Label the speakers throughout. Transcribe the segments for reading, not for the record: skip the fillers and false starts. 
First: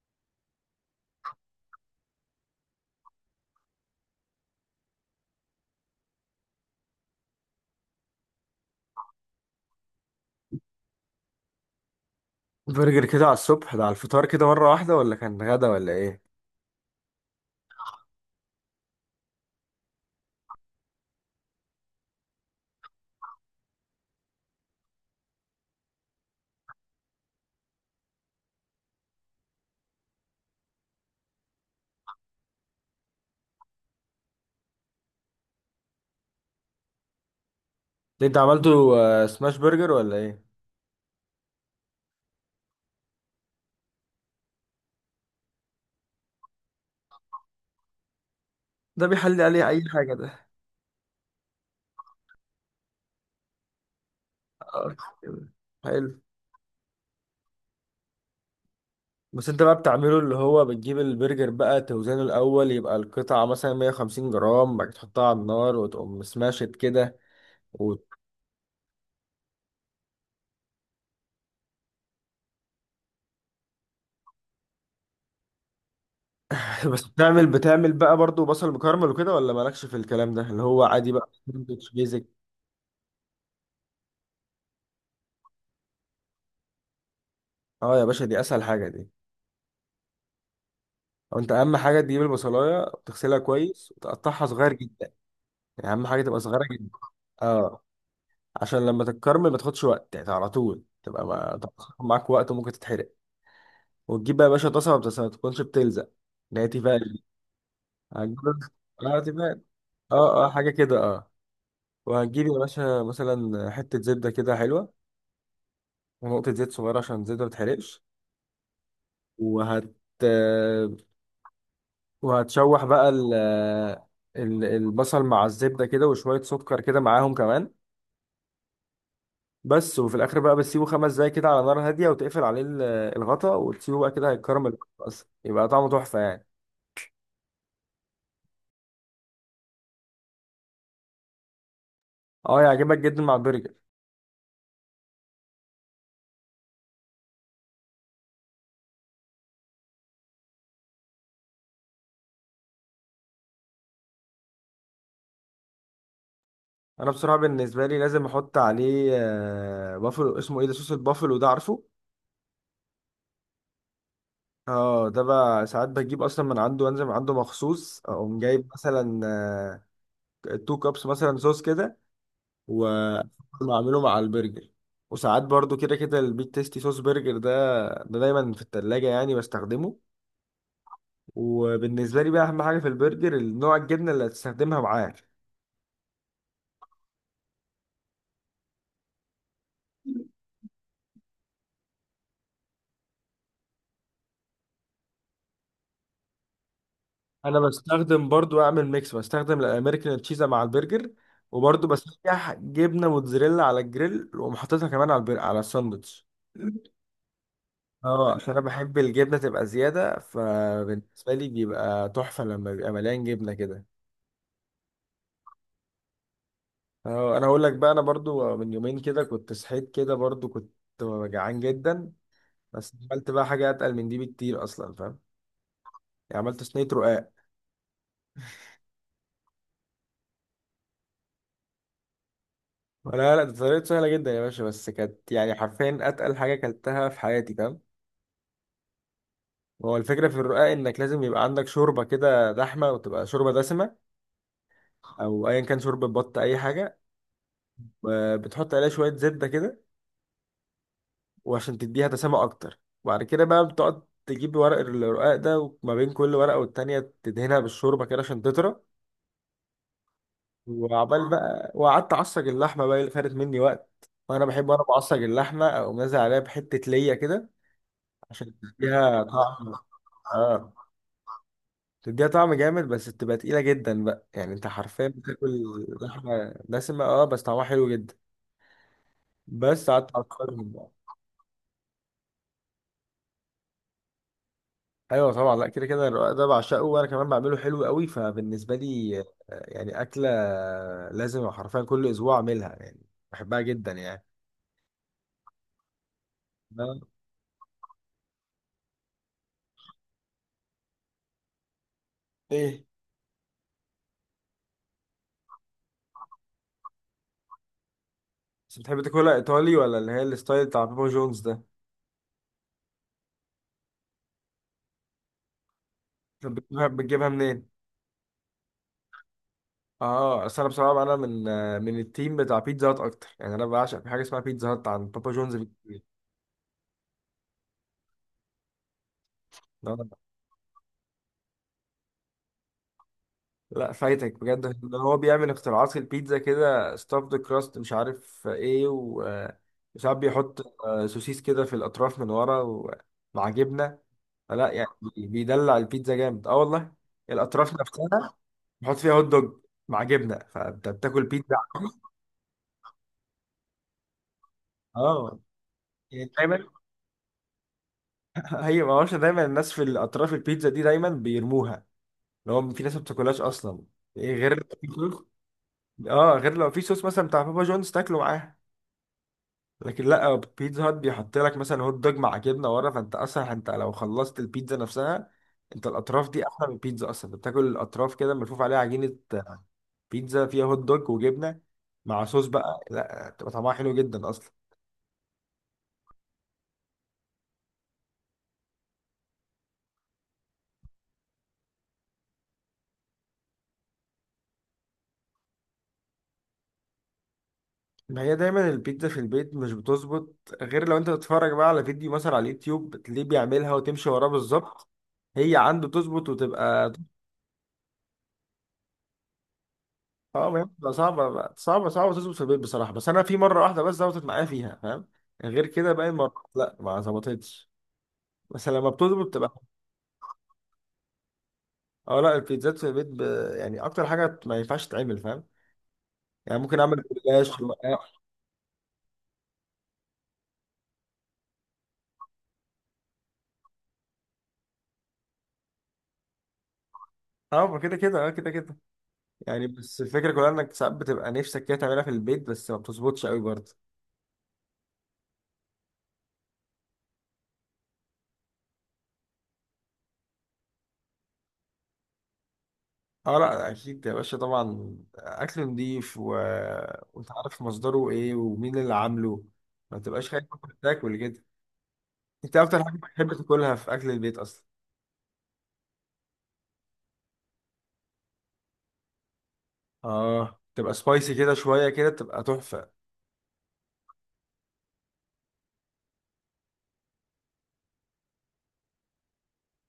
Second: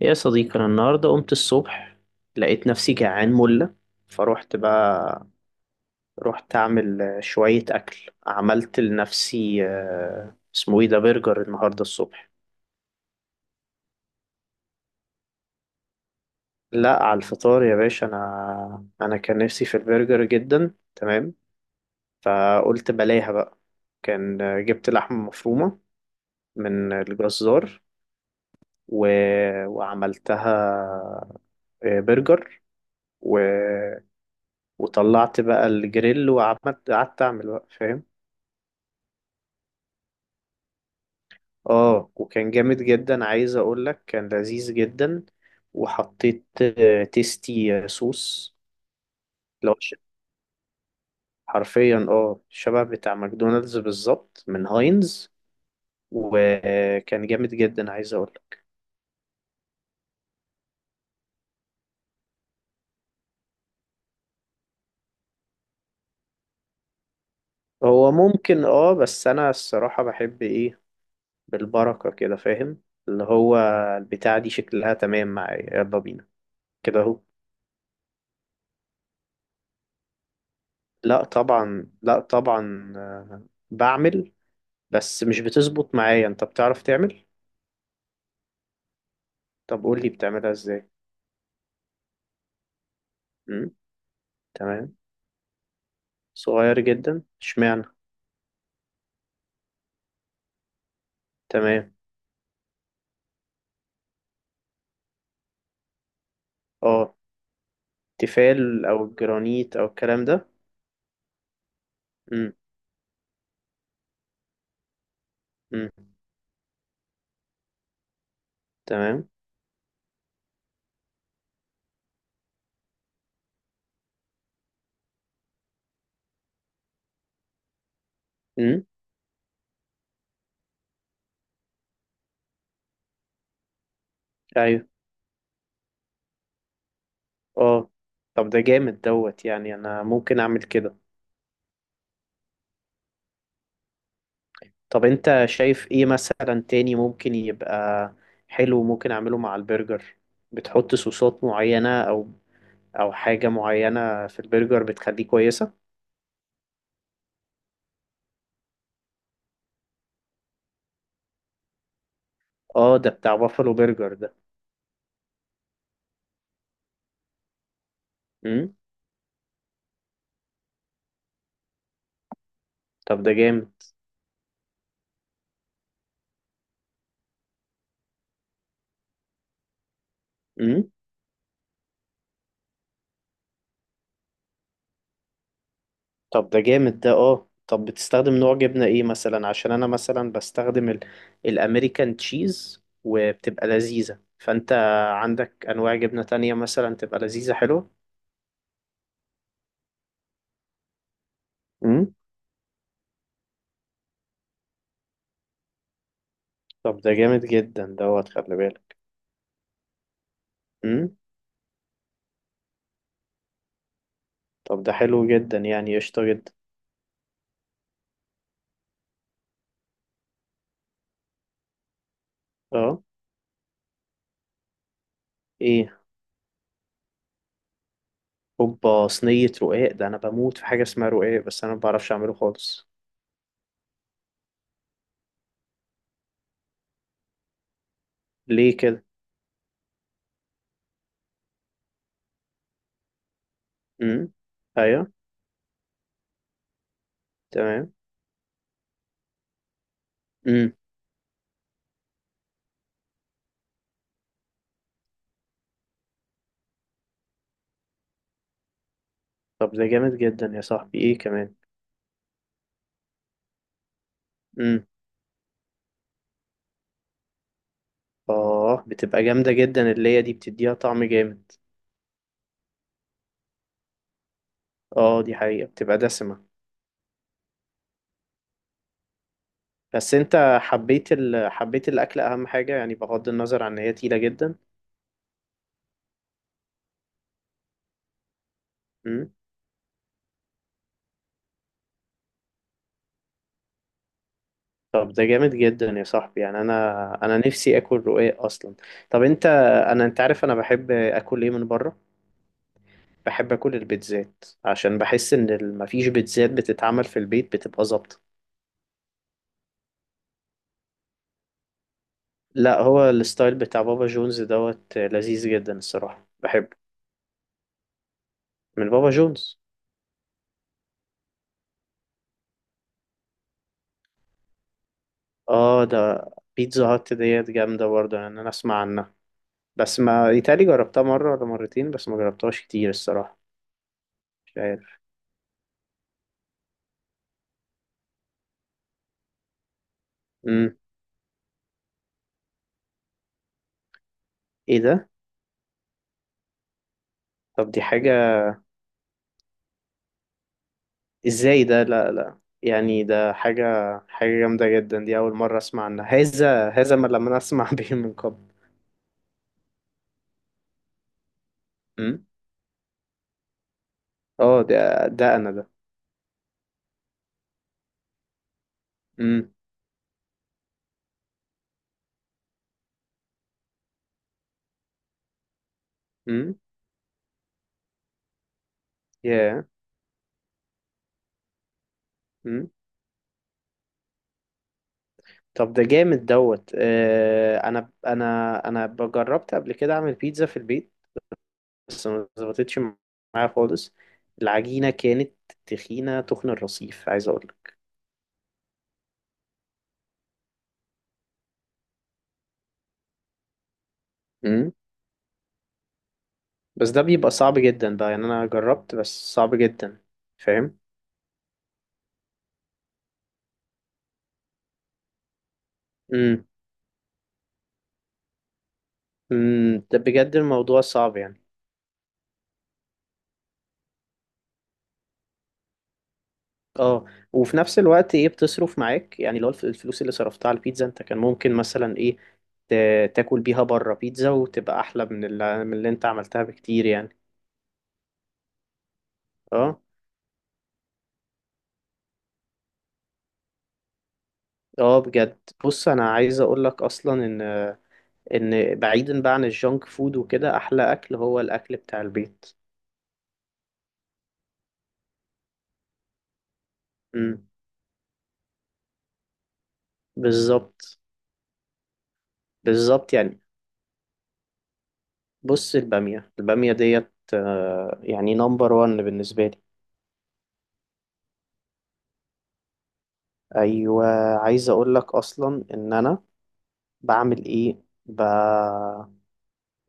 Speaker 1: يا صديقي، أنا النهاردة قمت الصبح، لقيت نفسي جعان ملة. فروحت بقى، رحت أعمل شوية أكل. عملت لنفسي اسمه إيه ده، برجر النهاردة الصبح.
Speaker 2: برجر كده على الصبح ده على الفطار كده مرة واحدة ولا كان غدا ولا ايه؟
Speaker 1: لا، على الفطار يا باشا. أنا كان نفسي في البرجر جدا، تمام. فقلت بلاها بقى. كان جبت لحمة مفرومة من الجزار و... وعملتها برجر. و... وطلعت بقى الجريل، وعملت قعدت اعمل بقى، فاهم.
Speaker 2: ده انت عملته سماش برجر ولا ايه؟
Speaker 1: اه، وكان جامد جدا، عايز اقول لك كان لذيذ جدا. وحطيت تيستي صوص.
Speaker 2: ده بيحلي عليه
Speaker 1: لو
Speaker 2: اي
Speaker 1: ش-
Speaker 2: حاجه ده.
Speaker 1: حرفيا شبه بتاع ماكدونالدز بالظبط، من
Speaker 2: آه،
Speaker 1: هاينز.
Speaker 2: كده. حلو.
Speaker 1: وكان جامد جدا عايز اقول لك.
Speaker 2: بس انت بقى بتعمله اللي هو بتجيب البرجر بقى توزنه الأول يبقى القطعة مثلا 150 جرام بعد كده تحطها على النار وتقوم سماشت كده و...
Speaker 1: هو ممكن بس انا الصراحة بحب ايه، بالبركة كده، فاهم. اللي هو البتاع دي شكلها تمام معايا، يلا بينا. كده
Speaker 2: بس
Speaker 1: اهو.
Speaker 2: بتعمل بقى برضو بصل مكرمل وكده ولا مالكش في الكلام ده اللي هو عادي
Speaker 1: لا
Speaker 2: بقى ساندوتش
Speaker 1: طبعا، لا
Speaker 2: بيزك.
Speaker 1: طبعا، بعمل. بس مش بتظبط معايا، انت بتعرف تعمل؟
Speaker 2: اه يا باشا، دي أسهل حاجة دي.
Speaker 1: طب قول لي بتعملها ازاي.
Speaker 2: أو انت أهم حاجة تجيب البصلاية تغسلها
Speaker 1: امم
Speaker 2: كويس وتقطعها صغير،
Speaker 1: تمام.
Speaker 2: يعني اهم حاجه تبقى صغيره
Speaker 1: صغير
Speaker 2: جدا.
Speaker 1: جدا
Speaker 2: اه
Speaker 1: اشمعنى.
Speaker 2: عشان لما تتكرمل ما تاخدش وقت، يعني على طول تبقى ما
Speaker 1: تمام.
Speaker 2: تاخد معاك وقت وممكن تتحرق. وتجيب بقى يا باشا طاسه ما تكونش بتلزق، اللي هي
Speaker 1: اه،
Speaker 2: تيفال. هتجيب.
Speaker 1: تيفال او
Speaker 2: اه تيفال.
Speaker 1: جرانيت او الكلام
Speaker 2: اه
Speaker 1: ده.
Speaker 2: اه حاجه كده اه. وهتجيب يا
Speaker 1: امم
Speaker 2: باشا مثلا حته زبده كده حلوه،
Speaker 1: امم
Speaker 2: ونقطه زيت صغيره عشان الزيت ما تتحرقش.
Speaker 1: تمام.
Speaker 2: وهت وهتشوح بقى البصل مع الزبده كده وشويه سكر كده معاهم كمان.
Speaker 1: امم
Speaker 2: بس وفي الاخر بقى بتسيبه 5 دقايق كده على نار هاديه وتقفل عليه الغطا وتسيبه بقى كده هيتكرمل
Speaker 1: ايوه،
Speaker 2: اصلا يبقى طعمه تحفه يعني.
Speaker 1: اه. طب ده جامد دوت، يعني انا ممكن اعمل كده.
Speaker 2: اه يعجبك جدا مع البرجر.
Speaker 1: طب انت شايف ايه مثلا تاني ممكن يبقى حلو، ممكن اعمله مع البرجر؟ بتحط صوصات معينة، او او حاجة معينة في البرجر بتخليه كويسة؟
Speaker 2: انا بصراحه بالنسبه لي لازم احط عليه بافلو، اسمه ايه ده، صوص البافلو ده، عارفه.
Speaker 1: اه، ده بتاع بافلو برجر ده.
Speaker 2: اه ده بقى ساعات بجيب اصلا من عنده، وانزل من عنده مخصوص اقوم جايب
Speaker 1: امم
Speaker 2: مثلا 2 كابس مثلا صوص كده،
Speaker 1: طب ده جامد.
Speaker 2: واعمله مع البرجر. وساعات برضو كده كده البيت تيستي صوص برجر ده، ده دايما في التلاجة يعني بستخدمه.
Speaker 1: امم
Speaker 2: وبالنسبة لي بقى أهم حاجة في البرجر النوع الجبنة اللي هتستخدمها معاه.
Speaker 1: طب ده جامد ده. اه، طب بتستخدم نوع جبنة ايه مثلا؟ عشان انا مثلا بستخدم الامريكان تشيز وبتبقى لذيذة. فانت عندك انواع جبنة تانية مثلا تبقى لذيذة
Speaker 2: أنا
Speaker 1: حلوة؟
Speaker 2: بستخدم برضو، أعمل ميكس، بستخدم الأمريكان تشيزا مع البرجر وبرضو
Speaker 1: امم
Speaker 2: بسيح جبنة موتزاريلا على الجريل وأقوم حاططها كمان على على الساندوتش.
Speaker 1: طب ده جامد جدا دوت،
Speaker 2: اه عشان
Speaker 1: خلي
Speaker 2: انا
Speaker 1: بالك.
Speaker 2: بحب الجبنه تبقى زياده،
Speaker 1: امم
Speaker 2: فبالنسبه لي بيبقى تحفه لما بيبقى مليان جبنه كده.
Speaker 1: طب ده حلو جدا يعني، قشطة جدا.
Speaker 2: اه انا هقول لك بقى، انا برضو من يومين كده كنت صحيت كده برضو كنت جعان جدا. بس
Speaker 1: اه،
Speaker 2: عملت بقى حاجه اتقل من دي بكتير اصلا، فاهم،
Speaker 1: ايه؟
Speaker 2: يعني عملت صينيه رقاق.
Speaker 1: هوبا، صينية رقاق! ده انا بموت في حاجة اسمها رقاق، بس انا ما بعرفش اعمله خالص.
Speaker 2: لا لا ده طريقته سهلة جدا يا باشا، بس كانت يعني حرفيا أتقل حاجة أكلتها في حياتي فاهم.
Speaker 1: ليه كده؟
Speaker 2: هو الفكرة في الرقاق إنك لازم يبقى عندك شوربة كده دحمة، وتبقى شوربة دسمة،
Speaker 1: امم ايوه،
Speaker 2: أو أيا كان شوربة بط أي حاجة.
Speaker 1: تمام.
Speaker 2: بتحط عليها شوية زبدة كده
Speaker 1: مم.
Speaker 2: وعشان تديها دسامة أكتر. وبعد كده بقى بتقعد تجيب ورق الرقاق ده، وما بين كل ورقة والتانية تدهنها بالشوربة كده عشان تطرى.
Speaker 1: طب ده جامد جدا يا صاحبي، ايه
Speaker 2: وعبال
Speaker 1: كمان؟
Speaker 2: بقى وقعدت أعصج اللحمة بقى اللي خدت مني وقت، وأنا بحب وأنا
Speaker 1: امم
Speaker 2: بعصج اللحمة أقوم نازل عليها بحتة ليا كده عشان
Speaker 1: اه،
Speaker 2: تديها
Speaker 1: بتبقى جامدة
Speaker 2: طعم.
Speaker 1: جدا، اللي هي دي
Speaker 2: اه
Speaker 1: بتديها طعم جامد.
Speaker 2: تديها طعم جامد، بس بتبقى تقيلة جدا بقى، يعني انت حرفيا
Speaker 1: اه، دي
Speaker 2: بتاكل
Speaker 1: حقيقة بتبقى دسمة.
Speaker 2: لحمة دسمة. اه بس طعمها حلو جدا. بس قعدت
Speaker 1: بس انت
Speaker 2: اقارنهم بقى.
Speaker 1: حبيت حبيت الاكل اهم حاجة، يعني بغض النظر عن ان هي تقيلة جدا.
Speaker 2: ايوه طبعا، لا كده كده الرقاق ده بعشقه، وانا كمان بعمله حلو قوي، فبالنسبة لي
Speaker 1: امم
Speaker 2: يعني أكلة لازم حرفيا كل اسبوع اعملها يعني، بحبها جدا يعني.
Speaker 1: طب ده جامد جدا يا صاحبي، يعني
Speaker 2: آه.
Speaker 1: انا نفسي اكل رقاق اصلا. طب انت، انا انت عارف انا بحب اكل ايه من بره؟
Speaker 2: ايه.
Speaker 1: بحب اكل البيتزات، عشان بحس ان مفيش بيتزات بتتعمل في البيت بتبقى ظابطة.
Speaker 2: بس بتحب تاكلها ايطالي ولا اللي هي الستايل بتاع بابا جونز ده؟
Speaker 1: لا، هو الستايل بتاع بابا جونز دوت لذيذ جدا الصراحة،
Speaker 2: طب
Speaker 1: بحبه.
Speaker 2: بتجيبها بتجيبها منين؟
Speaker 1: من بابا جونز.
Speaker 2: اه اصل انا بصراحه انا من من التيم بتاع بيتزا هات اكتر، يعني انا بعشق في حاجه اسمها بيتزا هات عند بابا جونز.
Speaker 1: اه، ده بيتزا هات ديت جامدة برضه، يعني انا اسمع عنها بس
Speaker 2: لا
Speaker 1: ما يتهيألي جربتها مرة ولا مرتين، بس ما جربتهاش كتير الصراحة.
Speaker 2: لا، فايتك
Speaker 1: مش
Speaker 2: بجد اللي
Speaker 1: عارف.
Speaker 2: هو بيعمل اختراعات في البيتزا كده، ستافد كراست مش عارف ايه وساعات بيحط
Speaker 1: امم
Speaker 2: سوسيس كده في الاطراف من ورا ومع جبنه. لا
Speaker 1: ايه
Speaker 2: يعني
Speaker 1: ده؟
Speaker 2: بيدلع البيتزا جامد اه والله.
Speaker 1: طب
Speaker 2: الاطراف
Speaker 1: دي حاجة.
Speaker 2: نفسها بيحط فيها هوت دوج مع جبنه، فانت بتاكل بيتزا.
Speaker 1: ازاي ده؟ لا لا، يعني ده حاجة، حاجة جامدة جدا، دي أول
Speaker 2: اه
Speaker 1: مرة أسمع عنها.
Speaker 2: يعني دايما
Speaker 1: هذا ما لم أسمع به من قبل.
Speaker 2: هي ما هوش دايما الناس في الاطراف البيتزا دي دايما بيرموها،
Speaker 1: امم
Speaker 2: اللي هو في ناس ما بتاكلهاش اصلا، إيه غير
Speaker 1: اه،
Speaker 2: لو في
Speaker 1: ده
Speaker 2: صوص.
Speaker 1: ده أنا ده.
Speaker 2: اه غير لو في صوص مثلا بتاع بابا جونز تاكله معاها.
Speaker 1: امم
Speaker 2: لكن لا، بيتزا هات بيحط لك مثلا هوت دوج مع جبنه ورا، فانت اصلا انت لو خلصت البيتزا نفسها، انت الاطراف دي
Speaker 1: امم
Speaker 2: احلى من البيتزا اصلا، بتاكل الاطراف كده ملفوف عليها عجينه
Speaker 1: ياه.
Speaker 2: بيتزا فيها هوت دوج وجبنه مع صوص
Speaker 1: امم
Speaker 2: بقى، لا بتبقى طعمها حلو جدا اصلا.
Speaker 1: طب ده جامد دوت. أنا جربت قبل كده أعمل بيتزا في البيت، بس ما ظبطتش معايا خالص، العجينة كانت تخينة تخن الرصيف، عايز اقول.
Speaker 2: ما هي دايما البيتزا في البيت مش بتظبط، غير لو انت بتتفرج بقى على فيديو مثلا على اليوتيوب بتلاقيه بيعملها وتمشي وراه
Speaker 1: امم
Speaker 2: بالظبط، هي عنده تظبط
Speaker 1: بس
Speaker 2: وتبقى.
Speaker 1: ده بيبقى صعب جدا بقى، يعني انا جربت بس صعب جدا.
Speaker 2: اه ما هي
Speaker 1: فاهم.
Speaker 2: بتبقى صعبة صعبة صعبة تظبط في البيت بصراحة، بس أنا في مرة واحدة بس ظبطت معايا فيها فاهم. غير كده باقي المرات
Speaker 1: امم
Speaker 2: لا ما ظبطتش. بس لما بتظبط بتبقى.
Speaker 1: ده بجد الموضوع صعب يعني.
Speaker 2: اه لا البيتزات في البيت يعني أكتر حاجة ما ينفعش تتعمل فاهم، يعني ممكن أعمل
Speaker 1: اه،
Speaker 2: جلاش.
Speaker 1: وفي نفس الوقت
Speaker 2: اه
Speaker 1: ايه، بتصرف معاك يعني، لو الفلوس اللي صرفتها على البيتزا انت كان ممكن مثلا ايه، تاكل بيها بره بيتزا وتبقى احلى من اللي، من اللي انت عملتها بكتير يعني.
Speaker 2: ما كده كده اه كده كده، يعني
Speaker 1: اه،
Speaker 2: بس الفكرة كلها إنك ساعات بتبقى نفسك كده تعملها في البيت بس ما بتظبطش قوي برضه.
Speaker 1: اه، بجد. بص انا عايز اقول لك اصلا ان، ان بعيدا بقى عن الجونك فود وكده، احلى اكل هو الاكل بتاع البيت.
Speaker 2: اه لا أكيد يا باشا، طبعا أكل نضيف وأنت
Speaker 1: امم
Speaker 2: عارف مصدره إيه ومين اللي عامله، ما تبقاش خايف
Speaker 1: بالظبط.
Speaker 2: تاكل كده. انت ايه اكتر حاجه
Speaker 1: بالظبط
Speaker 2: بتحب
Speaker 1: يعني.
Speaker 2: تاكلها في اكل البيت اصلا؟
Speaker 1: بص، الباميه، الباميه ديت يعني نمبر وان بالنسبه لي.
Speaker 2: اه تبقى سبايسي كده شويه كده تبقى تحفه.
Speaker 1: ايوه، عايز اقول لك اصلا ان انا بعمل ايه،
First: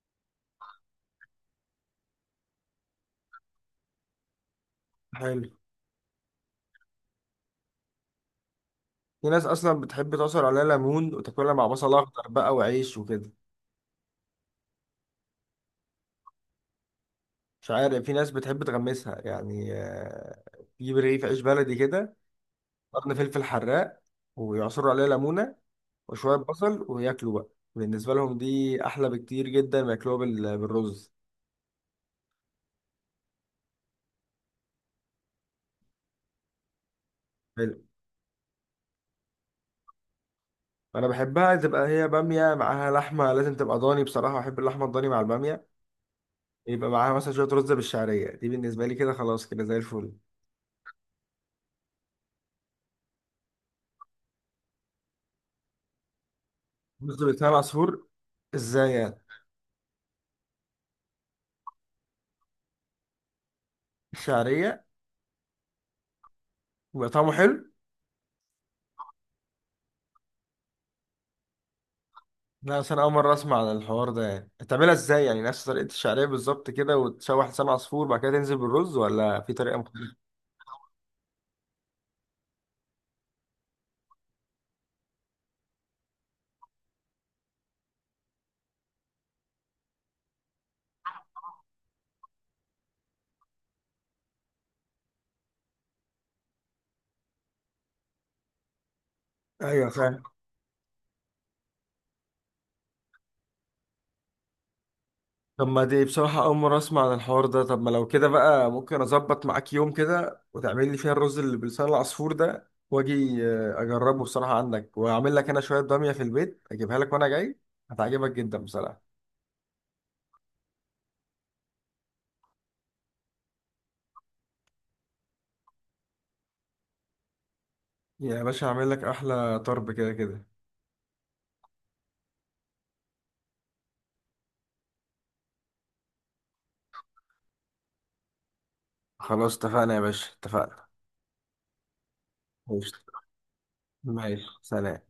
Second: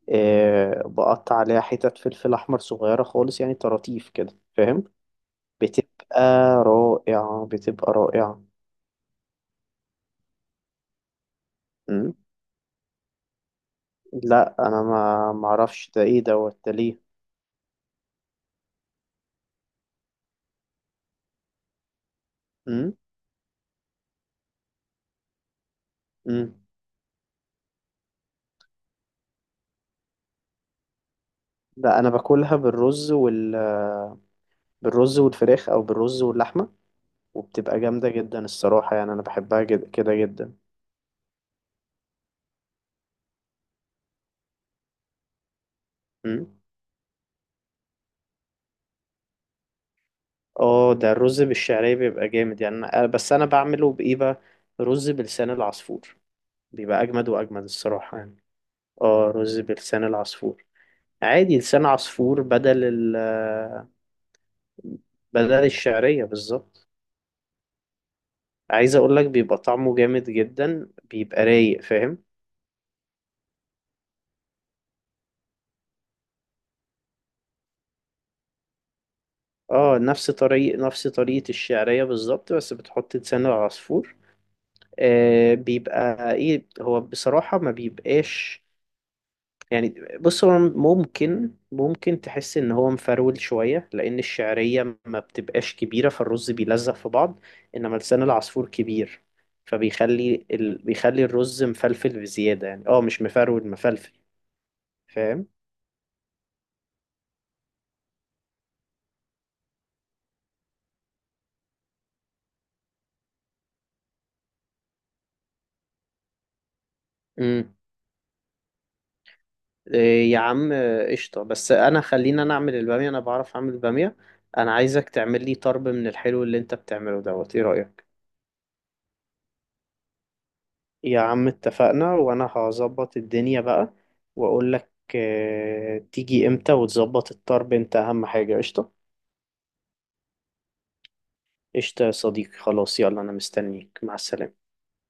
Speaker 1: بقطع عليها حتت فلفل احمر صغيره خالص، يعني طراطيف كده، فاهم.
Speaker 2: حلو.
Speaker 1: بتبقى رائعه، بتبقى رائعه.
Speaker 2: في ناس اصلا بتحب تعصر عليها ليمون وتاكلها مع بصل
Speaker 1: امم
Speaker 2: اخضر بقى وعيش وكده.
Speaker 1: لا انا ما اعرفش ده ايه دوت، ده ليه.
Speaker 2: مش عارف، في ناس بتحب تغمسها يعني، تجيب رغيف عيش بلدي كده،
Speaker 1: امم
Speaker 2: قرن فلفل حراق، ويعصروا عليها ليمونه وشويه
Speaker 1: امم
Speaker 2: بصل وياكلوا بقى، بالنسبه لهم دي احلى بكتير جدا ما ياكلوها بالرز.
Speaker 1: لا انا باكلها بالرز بالرز والفراخ، او بالرز واللحمه،
Speaker 2: حلو.
Speaker 1: وبتبقى جامده جدا الصراحه، يعني انا بحبها كده جدا.
Speaker 2: انا بحبها تبقى هي باميه معاها لحمه، لازم تبقى ضاني، بصراحه بحب اللحمه الضاني مع الباميه.
Speaker 1: أمم.
Speaker 2: يبقى معاها مثلا شويه رز بالشعريه، دي بالنسبه لي كده خلاص كده زي الفل.
Speaker 1: اه، ده الرز بالشعريه بيبقى جامد يعني بس انا بعمله بايه بقى، رز بلسان العصفور، بيبقى
Speaker 2: رز
Speaker 1: اجمد
Speaker 2: بلسان
Speaker 1: واجمد
Speaker 2: عصفور،
Speaker 1: الصراحه يعني.
Speaker 2: ازاي يعني؟
Speaker 1: اه، رز بلسان العصفور، عادي، لسان عصفور بدل
Speaker 2: الشعريه.
Speaker 1: بدل الشعريه بالظبط.
Speaker 2: يبقى طعمه حلو.
Speaker 1: عايز اقول لك بيبقى طعمه جامد جدا، بيبقى رايق، فاهم.
Speaker 2: لا اصل انا اول مره اسمع عن الحوار ده، يعني تعملها ازاي؟ يعني نفس طريقه الشعريه بالظبط كده، وتشوح لسان عصفور بعد كده تنزل بالرز، ولا في طريقه
Speaker 1: اه،
Speaker 2: مختلفه؟
Speaker 1: نفس طريقة الشعرية بالظبط، بس بتحط لسان العصفور. آه، بيبقى ايه، هو بصراحة ما بيبقاش يعني. بص هو ممكن، ممكن تحس ان هو مفرول شوية، لان الشعرية ما بتبقاش كبيرة فالرز بيلزق في بعض، انما لسان العصفور كبير،
Speaker 2: ايوه، فاهم.
Speaker 1: فبيخلي بيخلي الرز مفلفل بزيادة يعني، اه مش مفرول، مفلفل.
Speaker 2: طب ما دي بصراحه اول مره اسمع عن الحوار ده، طب ما لو كده بقى، ممكن اظبط معاك يوم كده وتعمل لي فيها الرز اللي بلسان العصفور ده، واجي اجربه بصراحه عندك، واعمل لك انا شويه باميه في البيت اجيبها لك وانا جاي.
Speaker 1: فاهم.
Speaker 2: هتعجبك جدا بصراحه.
Speaker 1: إيه يا عم، قشطة. بس أنا، خلينا أنا أعمل البامية، أنا بعرف أعمل البامية. أنا عايزك تعمل لي طرب من الحلو اللي أنت بتعمله دوت، إيه رأيك؟
Speaker 2: يا باشا هعمل لك احلى طرب كده كده.
Speaker 1: يا عم اتفقنا، وأنا هظبط الدنيا بقى وأقول لك تيجي إمتى وتظبط الطرب، أنت أهم حاجة، قشطة؟
Speaker 2: خلاص اتفقنا يا باشا، اتفقنا.
Speaker 1: قشطة يا صديقي، خلاص،
Speaker 2: قشطة.
Speaker 1: يلا أنا مستنيك، مع
Speaker 2: ماشي،
Speaker 1: السلامة.
Speaker 2: سلام.